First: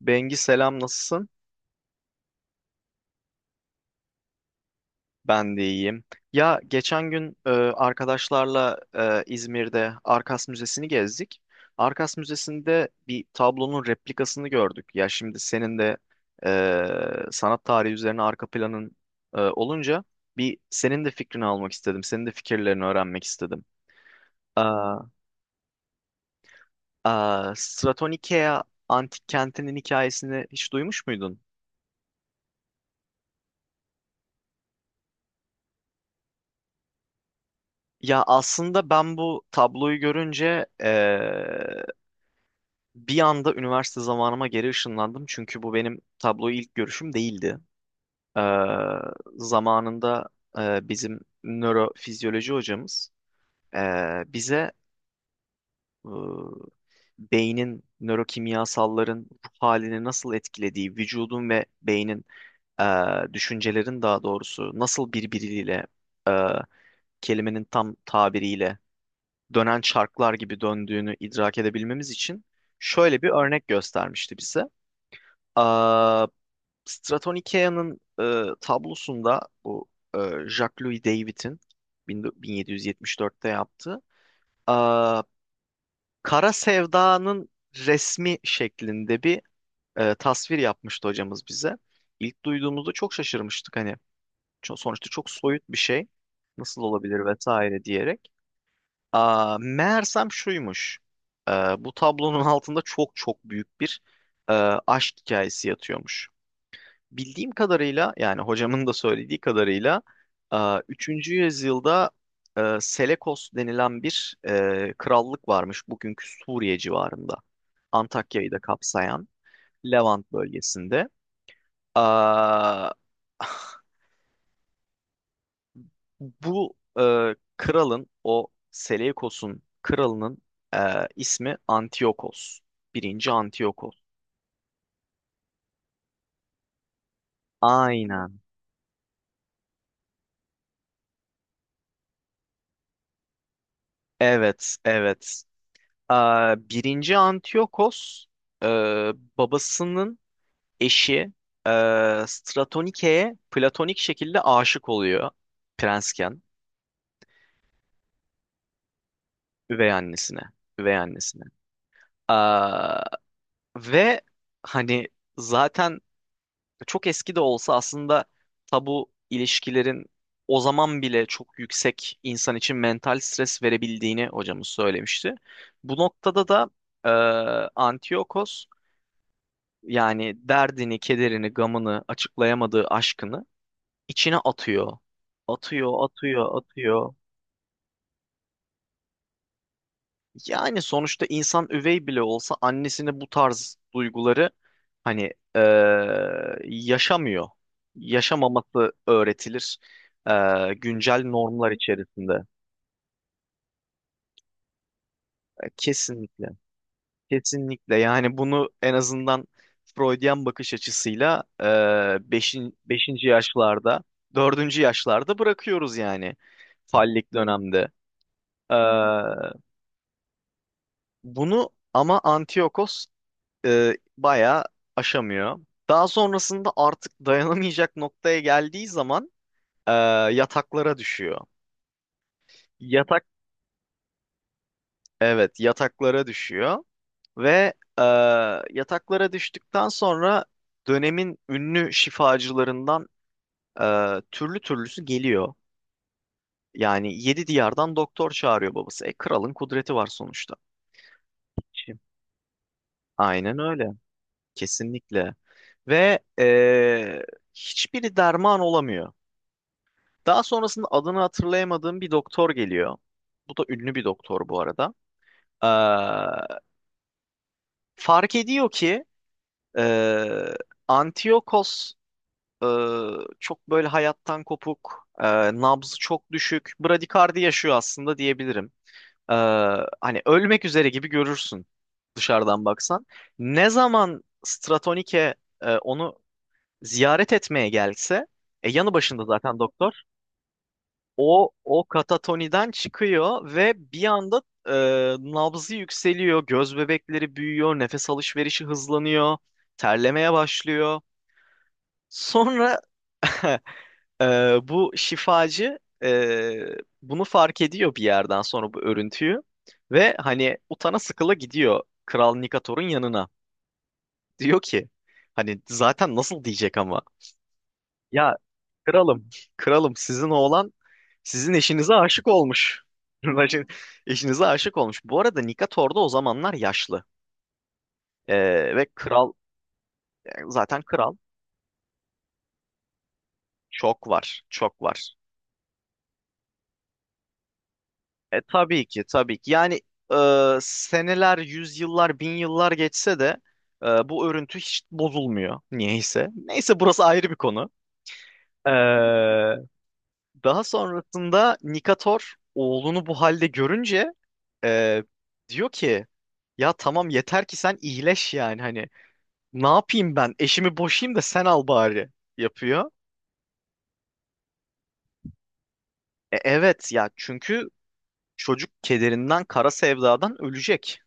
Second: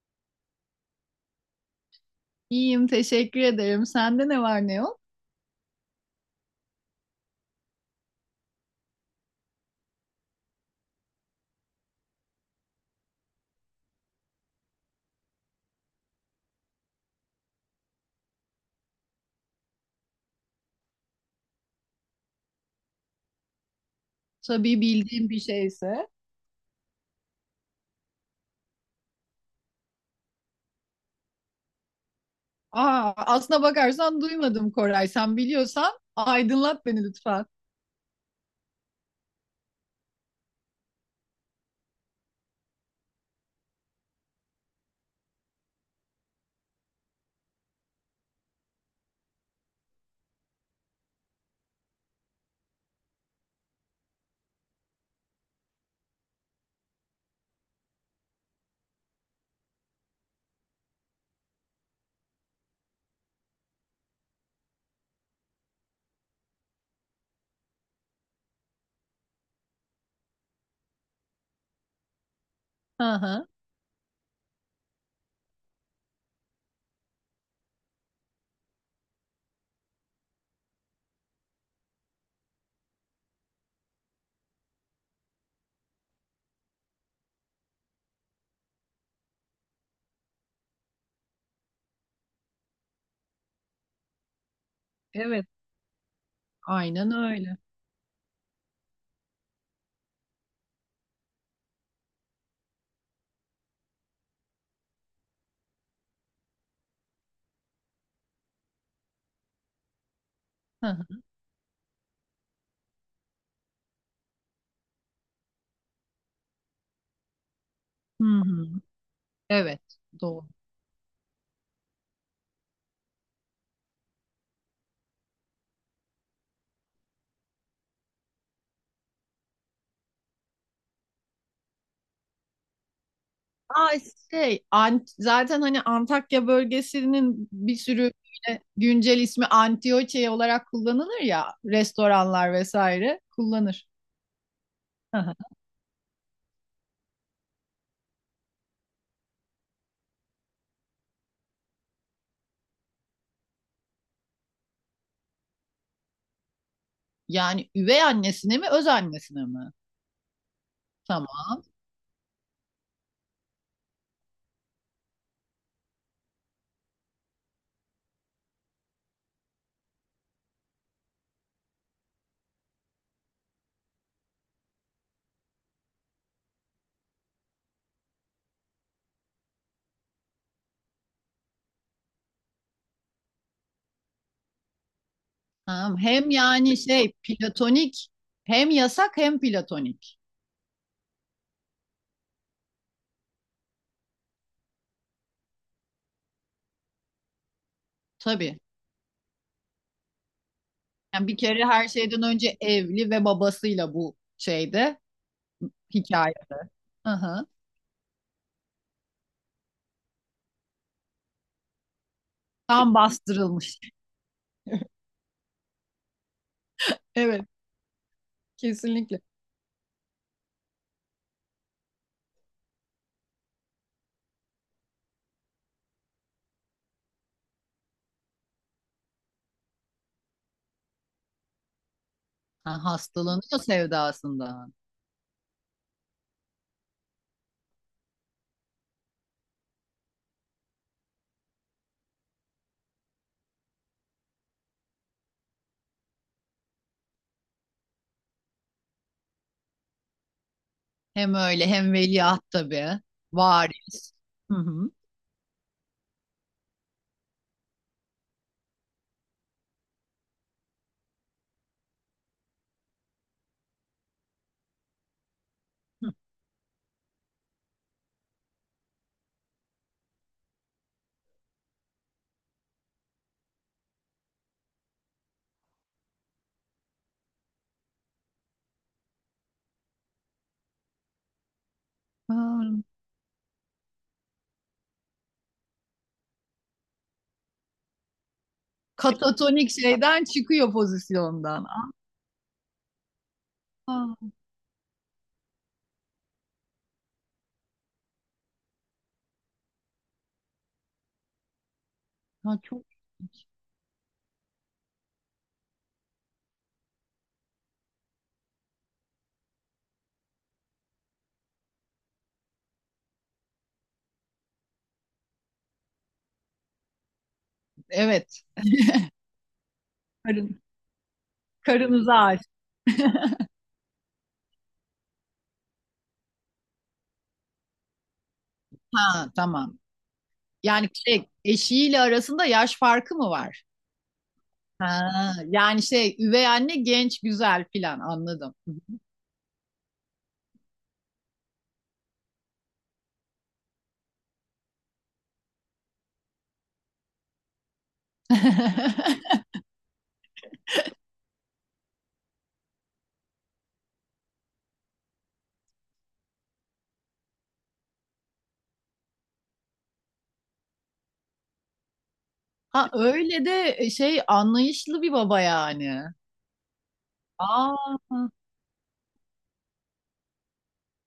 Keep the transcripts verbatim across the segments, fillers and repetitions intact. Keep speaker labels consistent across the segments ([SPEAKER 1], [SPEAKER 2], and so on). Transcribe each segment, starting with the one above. [SPEAKER 1] Bengi, selam, nasılsın?
[SPEAKER 2] İyiyim, teşekkür ederim. Sende ne var ne yok?
[SPEAKER 1] Ben de iyiyim. Ya geçen gün e, arkadaşlarla e, İzmir'de Arkas Müzesi'ni gezdik. Arkas Müzesi'nde bir tablonun replikasını gördük. Ya şimdi senin de e, sanat tarihi üzerine arka planın e, olunca bir senin de fikrini almak istedim. Senin de fikirlerini öğrenmek istedim.
[SPEAKER 2] Tabii
[SPEAKER 1] Aa,
[SPEAKER 2] bildiğim bir şeyse.
[SPEAKER 1] aa, Stratonikea antik kentinin hikayesini hiç duymuş muydun?
[SPEAKER 2] Aa, aslına bakarsan duymadım Koray. Sen biliyorsan aydınlat beni lütfen.
[SPEAKER 1] Ya aslında ben bu tabloyu görünce bir anda üniversite zamanıma geri ışınlandım, çünkü bu benim tabloyu ilk görüşüm değildi. Ee, zamanında e, bizim nörofizyoloji hocamız e, bize e, beynin, nörokimyasalların ruh halini nasıl etkilediği, vücudun ve beynin, e, düşüncelerin, daha doğrusu, nasıl birbiriyle, e, kelimenin tam tabiriyle, dönen çarklar gibi döndüğünü idrak edebilmemiz için
[SPEAKER 2] Hı
[SPEAKER 1] şöyle bir
[SPEAKER 2] hı.
[SPEAKER 1] örnek göstermişti bize. Stratonica'nın e, tablosunda bu e, Jacques-Louis David'in bin- 1774'te yaptığı e, Kara Sevda'nın resmi şeklinde bir e, tasvir yapmıştı hocamız bize. İlk duyduğumuzda çok şaşırmıştık, hani ço- sonuçta çok
[SPEAKER 2] Evet,
[SPEAKER 1] soyut bir şey nasıl
[SPEAKER 2] aynen
[SPEAKER 1] olabilir
[SPEAKER 2] öyle.
[SPEAKER 1] vesaire diyerek. Aa, meğersem şuymuş. E, bu tablonun altında çok çok büyük bir e, aşk hikayesi yatıyormuş. Bildiğim kadarıyla, yani hocamın da söylediği kadarıyla, e,
[SPEAKER 2] Hı hı.
[SPEAKER 1] üçüncü yüzyılda e, Selekos denilen bir e, krallık varmış bugünkü Suriye civarında.
[SPEAKER 2] Hı
[SPEAKER 1] Antakya'yı da
[SPEAKER 2] hı.
[SPEAKER 1] kapsayan
[SPEAKER 2] Evet,
[SPEAKER 1] Levant
[SPEAKER 2] doğru.
[SPEAKER 1] bölgesinde. Aa, bu e, kralın, o Seleukos'un kralının, e, ismi Antiochos. Birinci
[SPEAKER 2] Aa
[SPEAKER 1] Antiochos.
[SPEAKER 2] şey, Ant zaten hani Antakya bölgesinin bir sürü
[SPEAKER 1] Aynen.
[SPEAKER 2] böyle güncel ismi Antioçya olarak kullanılır ya, restoranlar vesaire kullanır.
[SPEAKER 1] Evet,
[SPEAKER 2] Hı hı.
[SPEAKER 1] evet. Aa, birinci Antiyokos e, babasının eşi e, Stratonike'ye platonik şekilde aşık oluyor, prensken,
[SPEAKER 2] Yani üvey annesine mi, öz annesine mi?
[SPEAKER 1] üvey annesine. Üvey annesine.
[SPEAKER 2] Tamam.
[SPEAKER 1] Aa, ve hani zaten, çok eski de olsa, aslında tabu ilişkilerin o zaman bile çok yüksek, insan için mental stres verebildiğini hocamız söylemişti. Bu noktada da e, Antiyokos, yani derdini, kederini, gamını, açıklayamadığı aşkını içine atıyor.
[SPEAKER 2] Tamam.
[SPEAKER 1] Atıyor,
[SPEAKER 2] Hem
[SPEAKER 1] atıyor,
[SPEAKER 2] yani şey
[SPEAKER 1] atıyor.
[SPEAKER 2] platonik, hem yasak, hem platonik.
[SPEAKER 1] Yani sonuçta insan üvey bile olsa annesine bu tarz duyguları hani eee, yaşamıyor.
[SPEAKER 2] Tabii.
[SPEAKER 1] Yaşamaması öğretilir eee, güncel
[SPEAKER 2] Yani bir kere
[SPEAKER 1] normlar
[SPEAKER 2] her şeyden
[SPEAKER 1] içerisinde.
[SPEAKER 2] önce evli ve babasıyla bu şeyde
[SPEAKER 1] E,
[SPEAKER 2] hikaye.
[SPEAKER 1] Kesinlikle,
[SPEAKER 2] Hı hı.
[SPEAKER 1] kesinlikle. Yani bunu en azından Freudian bakış açısıyla eee beşin,
[SPEAKER 2] Tam
[SPEAKER 1] beşinci
[SPEAKER 2] bastırılmış.
[SPEAKER 1] yaşlarda, dördüncü yaşlarda bırakıyoruz yani. Fallik
[SPEAKER 2] Evet,
[SPEAKER 1] dönemde. Ee,
[SPEAKER 2] kesinlikle.
[SPEAKER 1] bunu ama Antiochos e, bayağı aşamıyor. Daha sonrasında artık dayanamayacak noktaya geldiği zaman e, yataklara düşüyor.
[SPEAKER 2] Ha,
[SPEAKER 1] Yatak,
[SPEAKER 2] hastalanıyor sevdasından.
[SPEAKER 1] evet yataklara düşüyor ve e, yataklara düştükten sonra dönemin ünlü şifacılarından e, türlü türlüsü geliyor. Yani yedi diyardan doktor çağırıyor babası. E, kralın kudreti var sonuçta.
[SPEAKER 2] Hem öyle hem veliaht tabii.
[SPEAKER 1] Aynen öyle.
[SPEAKER 2] Varis. Hı hı.
[SPEAKER 1] Kesinlikle. Ve eee, hiçbiri derman olamıyor. Daha sonrasında adını hatırlayamadığım bir doktor geliyor. Bu da ünlü bir doktor bu arada. Eee, fark ediyor ki eee Antiochos eee, çok böyle hayattan kopuk, eee, nabzı çok düşük, bradikardi yaşıyor aslında diyebilirim. Eee, hani ölmek üzere gibi görürsün
[SPEAKER 2] Ha,
[SPEAKER 1] dışarıdan baksan. Ne zaman Stratonike e, onu ziyaret etmeye gelse e, yanı başında zaten
[SPEAKER 2] katatonik
[SPEAKER 1] doktor,
[SPEAKER 2] şeyden çıkıyor
[SPEAKER 1] o
[SPEAKER 2] pozisyondan.
[SPEAKER 1] o katatoniden çıkıyor ve bir
[SPEAKER 2] Aa,
[SPEAKER 1] anda e, nabzı yükseliyor, göz bebekleri büyüyor, nefes alışverişi hızlanıyor, terlemeye başlıyor,
[SPEAKER 2] ha,
[SPEAKER 1] sonra
[SPEAKER 2] çok
[SPEAKER 1] e, bu şifacı e, bunu fark ediyor bir yerden sonra, bu örüntüyü, ve hani utana sıkıla gidiyor Kral Nikator'un yanına, diyor ki, hani zaten nasıl diyecek ama, ya
[SPEAKER 2] evet.
[SPEAKER 1] kralım, kralım, sizin
[SPEAKER 2] Karın,
[SPEAKER 1] oğlan sizin eşinize
[SPEAKER 2] karınıza
[SPEAKER 1] aşık
[SPEAKER 2] aşık.
[SPEAKER 1] olmuş. Eşinize aşık olmuş. Bu arada Nikator'da o zamanlar yaşlı. Ee, ve
[SPEAKER 2] Ha,
[SPEAKER 1] kral,
[SPEAKER 2] tamam.
[SPEAKER 1] yani zaten
[SPEAKER 2] Yani
[SPEAKER 1] kral,
[SPEAKER 2] şey, eşiyle arasında yaş farkı mı var?
[SPEAKER 1] çok var, çok var.
[SPEAKER 2] Ha, yani şey üvey anne genç güzel filan
[SPEAKER 1] E
[SPEAKER 2] anladım.
[SPEAKER 1] tabii ki, tabii ki. Yani e, seneler, yüzyıllar, bin yıllar geçse de e, bu örüntü hiç bozulmuyor niyeyse. Neyse, burası ayrı bir konu. Ee, daha sonrasında Nikator oğlunu bu halde görünce e, diyor ki, ya tamam, yeter ki sen iyileş, yani hani ne yapayım, ben eşimi boşayım da sen al bari, yapıyor.
[SPEAKER 2] Ha öyle de e, şey anlayışlı bir baba yani.
[SPEAKER 1] E, evet ya, çünkü
[SPEAKER 2] Aa,
[SPEAKER 1] çocuk kederinden, kara sevdadan ölecek.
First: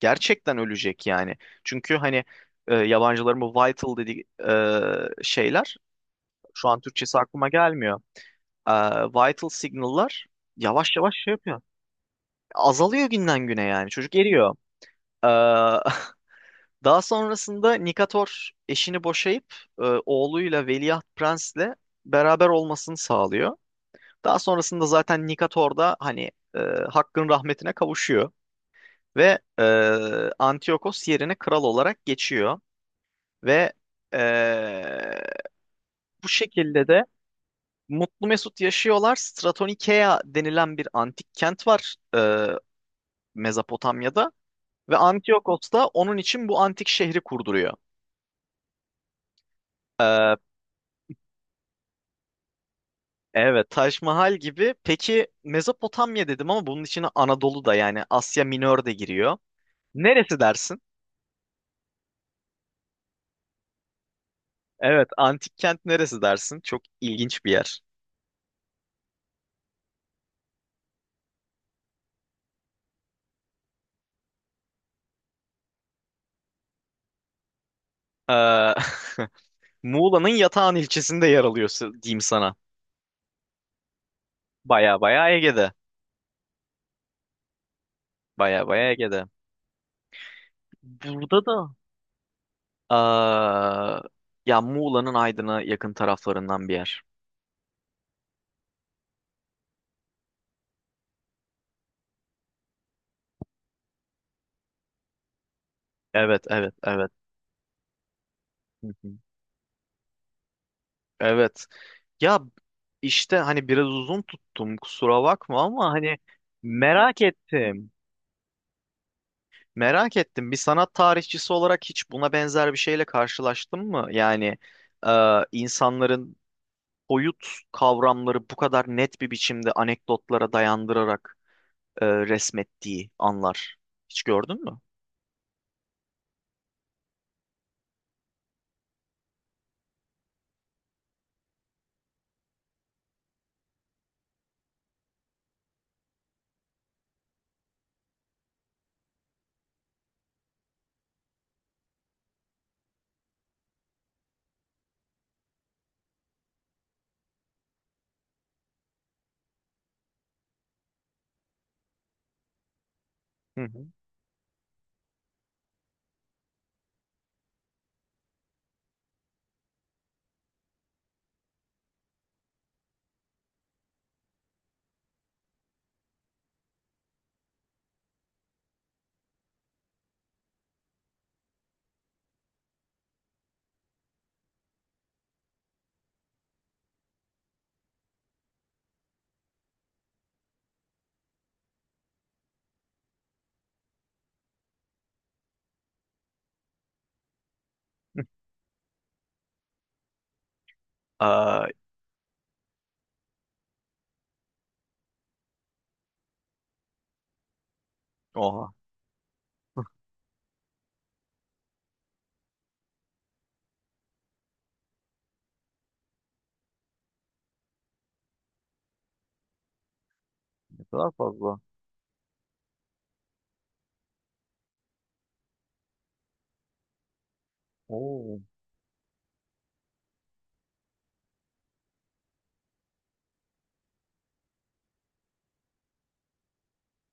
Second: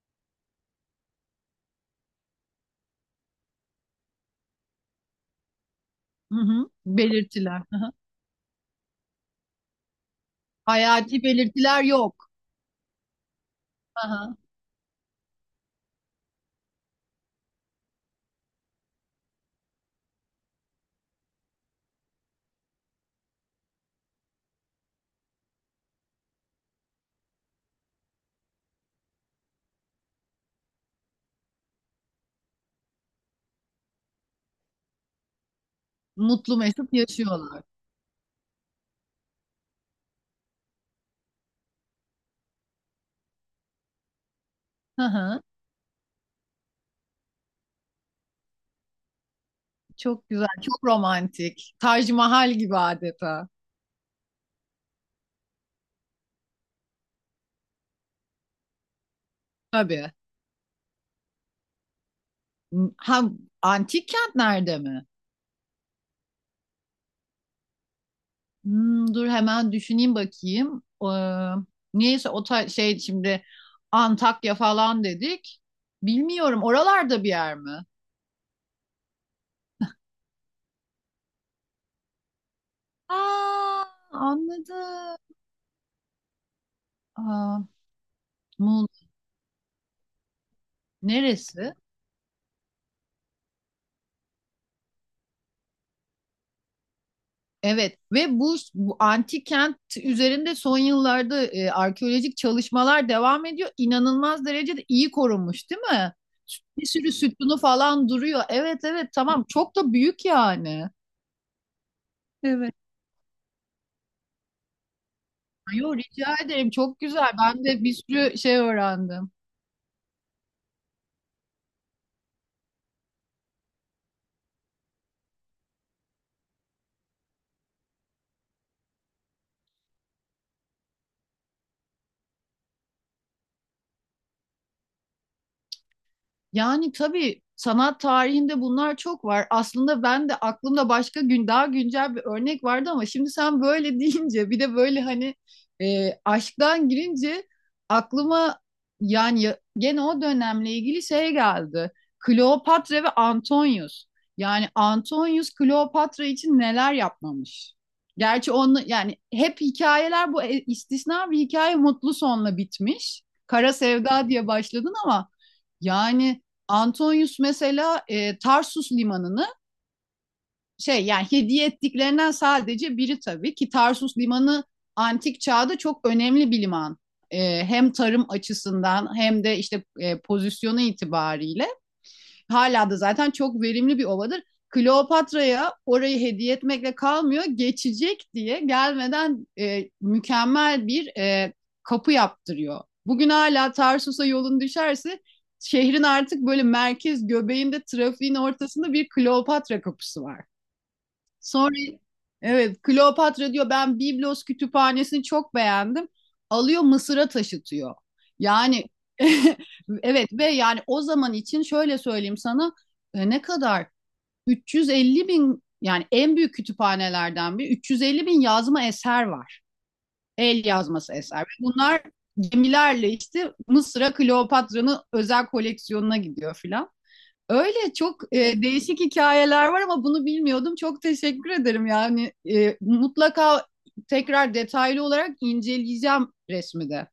[SPEAKER 1] Gerçekten ölecek yani. Çünkü hani e, yabancıların bu vital dediği e, şeyler,
[SPEAKER 2] hı
[SPEAKER 1] şu
[SPEAKER 2] hı,
[SPEAKER 1] an Türkçesi aklıma
[SPEAKER 2] belirtiler. Hı hı.
[SPEAKER 1] gelmiyor. E, vital signal'lar yavaş yavaş
[SPEAKER 2] Hayati
[SPEAKER 1] şey yapıyor.
[SPEAKER 2] belirtiler yok.
[SPEAKER 1] Azalıyor günden güne, yani
[SPEAKER 2] Hı
[SPEAKER 1] çocuk
[SPEAKER 2] hı.
[SPEAKER 1] eriyor. E, Daha sonrasında Nikator eşini boşayıp e, oğluyla, Veliaht Prens'le, beraber olmasını sağlıyor. Daha sonrasında zaten Nikator da hani e, Hakk'ın rahmetine kavuşuyor ve e, Antiochos yerine kral olarak geçiyor ve e, bu
[SPEAKER 2] Mutlu
[SPEAKER 1] şekilde
[SPEAKER 2] mesut
[SPEAKER 1] de
[SPEAKER 2] yaşıyorlar.
[SPEAKER 1] mutlu mesut yaşıyorlar. Stratonikea denilen bir antik kent var e, Mezopotamya'da, ve
[SPEAKER 2] Hı hı.
[SPEAKER 1] Antiochos da onun için bu antik şehri kurduruyor.
[SPEAKER 2] Çok
[SPEAKER 1] E,
[SPEAKER 2] güzel, çok romantik. Taj Mahal gibi adeta.
[SPEAKER 1] Evet, Taş Mahal gibi. Peki Mezopotamya dedim ama bunun içine Anadolu da, yani Asya Minör de, giriyor.
[SPEAKER 2] Tabii.
[SPEAKER 1] Neresi dersin?
[SPEAKER 2] Ha, antik kent nerede mi?
[SPEAKER 1] Evet, antik kent neresi dersin? Çok ilginç bir yer.
[SPEAKER 2] Hmm, dur hemen düşüneyim bakayım. Ee, niyeyse o ta- şey şimdi Antakya falan dedik. Bilmiyorum oralarda bir yer mi?
[SPEAKER 1] Ee, Muğla'nın Yatağan ilçesinde yer alıyor, s- diyeyim sana.
[SPEAKER 2] Aa,
[SPEAKER 1] Baya
[SPEAKER 2] anladım.
[SPEAKER 1] baya Ege'de.
[SPEAKER 2] Aa,
[SPEAKER 1] Baya
[SPEAKER 2] Muğla
[SPEAKER 1] baya Ege'de. Burada
[SPEAKER 2] neresi?
[SPEAKER 1] da, aa, ya Muğla'nın Aydın'a yakın taraflarından bir yer.
[SPEAKER 2] Evet ve bu, bu antik kent üzerinde son yıllarda e, arkeolojik çalışmalar devam ediyor. İnanılmaz derecede iyi korunmuş, değil mi?
[SPEAKER 1] Evet, evet,
[SPEAKER 2] Bir
[SPEAKER 1] evet.
[SPEAKER 2] sürü sütunu falan duruyor. Evet, evet, tamam, çok da büyük yani.
[SPEAKER 1] Evet. Ya işte, hani biraz uzun tuttum, kusura bakma, ama
[SPEAKER 2] Yo
[SPEAKER 1] hani
[SPEAKER 2] rica ederim. Çok
[SPEAKER 1] merak
[SPEAKER 2] güzel. Ben de
[SPEAKER 1] ettim.
[SPEAKER 2] bir sürü şey öğrendim.
[SPEAKER 1] Merak ettim. Bir sanat tarihçisi olarak hiç buna benzer bir şeyle karşılaştın mı? Yani e, insanların boyut kavramları bu kadar net bir biçimde, anekdotlara dayandırarak, e, resmettiği anlar. Hiç gördün mü?
[SPEAKER 2] Yani tabii sanat tarihinde bunlar çok var. Aslında ben de aklımda başka gün daha güncel bir örnek vardı ama şimdi sen böyle deyince bir de böyle hani e, aşktan girince aklıma yani ya- gene o dönemle ilgili şey geldi. Kleopatra ve Antonius. Yani Antonius Kleopatra için neler yapmamış. Gerçi onu yani hep hikayeler, bu e, istisna bir hikaye, mutlu sonla bitmiş.
[SPEAKER 1] Hı
[SPEAKER 2] Kara
[SPEAKER 1] hı.
[SPEAKER 2] Sevda diye başladın ama yani Antonius mesela e, Tarsus limanını şey yani hediye ettiklerinden sadece biri, tabii ki Tarsus limanı antik çağda çok önemli bir liman. E, hem tarım açısından hem de işte e, pozisyonu itibariyle. Hala da zaten çok verimli bir ovadır. Kleopatra'ya orayı hediye etmekle kalmıyor. Geçecek diye gelmeden e, mükemmel bir e, kapı yaptırıyor. Bugün hala Tarsus'a yolun düşerse şehrin artık böyle merkez göbeğinde, trafiğin ortasında bir Kleopatra kapısı var.
[SPEAKER 1] Aa,
[SPEAKER 2] Sonra, evet, Kleopatra diyor ben Biblos kütüphanesini çok beğendim. Alıyor Mısır'a taşıtıyor.
[SPEAKER 1] oha,
[SPEAKER 2] Yani evet, ve yani o zaman için şöyle söyleyeyim sana, e, ne kadar üç yüz elli bin, yani en büyük kütüphanelerden bir, üç yüz elli bin yazma eser var. El
[SPEAKER 1] ne kadar
[SPEAKER 2] yazması eser. Ve
[SPEAKER 1] fazla.
[SPEAKER 2] bunlar gemilerle işte Mısır'a Kleopatra'nın özel koleksiyonuna gidiyor filan. Öyle çok
[SPEAKER 1] Oo.
[SPEAKER 2] e, değişik hikayeler var ama bunu bilmiyordum. Çok teşekkür ederim. Yani e, mutlaka tekrar detaylı olarak inceleyeceğim resmi de.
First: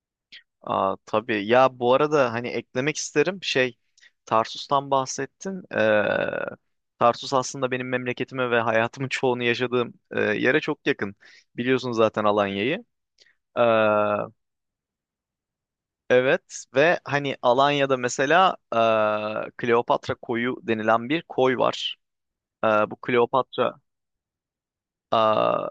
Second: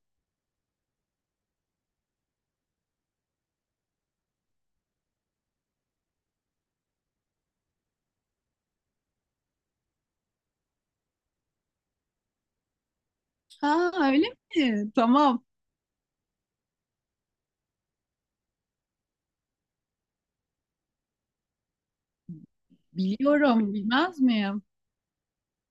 [SPEAKER 1] Aa, tabii ya, bu arada hani eklemek isterim, şey, Tarsus'tan bahsettin. Ee, Tarsus aslında benim memleketime ve hayatımın çoğunu yaşadığım e, yere çok yakın. Biliyorsun zaten Alanya'yı. Ee,
[SPEAKER 2] Ha öyle mi? Tamam.
[SPEAKER 1] evet ve hani Alanya'da mesela e, Kleopatra Koyu denilen bir koy var. Ee, bu
[SPEAKER 2] Biliyorum,
[SPEAKER 1] Kleopatra,
[SPEAKER 2] bilmez miyim?
[SPEAKER 1] aa,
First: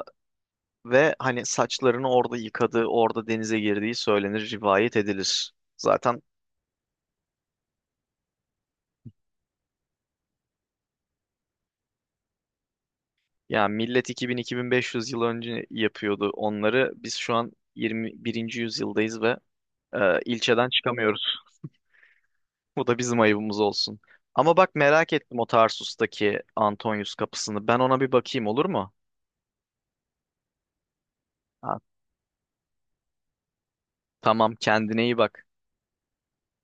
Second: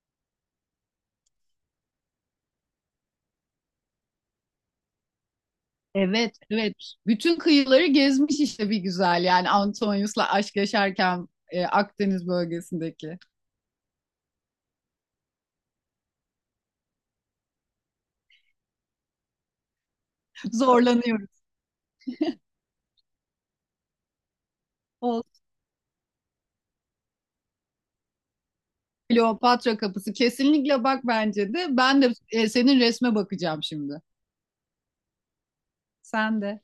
[SPEAKER 1] ve hani saçlarını orada yıkadığı, orada denize girdiği söylenir, rivayet edilir. Zaten
[SPEAKER 2] Evet, evet. Bütün kıyıları gezmiş işte bir güzel, yani Antonius'la aşk yaşarken e, Akdeniz bölgesindeki.
[SPEAKER 1] ya, millet iki bin-iki bin beş yüz yıl önce yapıyordu onları. Biz şu an yirmi birinci yüzyıldayız ve e, ilçeden çıkamıyoruz.
[SPEAKER 2] Zorlanıyoruz.
[SPEAKER 1] Bu da bizim ayıbımız olsun. Ama bak, merak ettim
[SPEAKER 2] Olsun.
[SPEAKER 1] o Tarsus'taki Antonius kapısını. Ben ona bir bakayım, olur mu?
[SPEAKER 2] Kleopatra kapısı kesinlikle bak, bence de.
[SPEAKER 1] Ha,
[SPEAKER 2] Ben de e, senin resme bakacağım şimdi.
[SPEAKER 1] tamam, kendine iyi bak.
[SPEAKER 2] Sen de.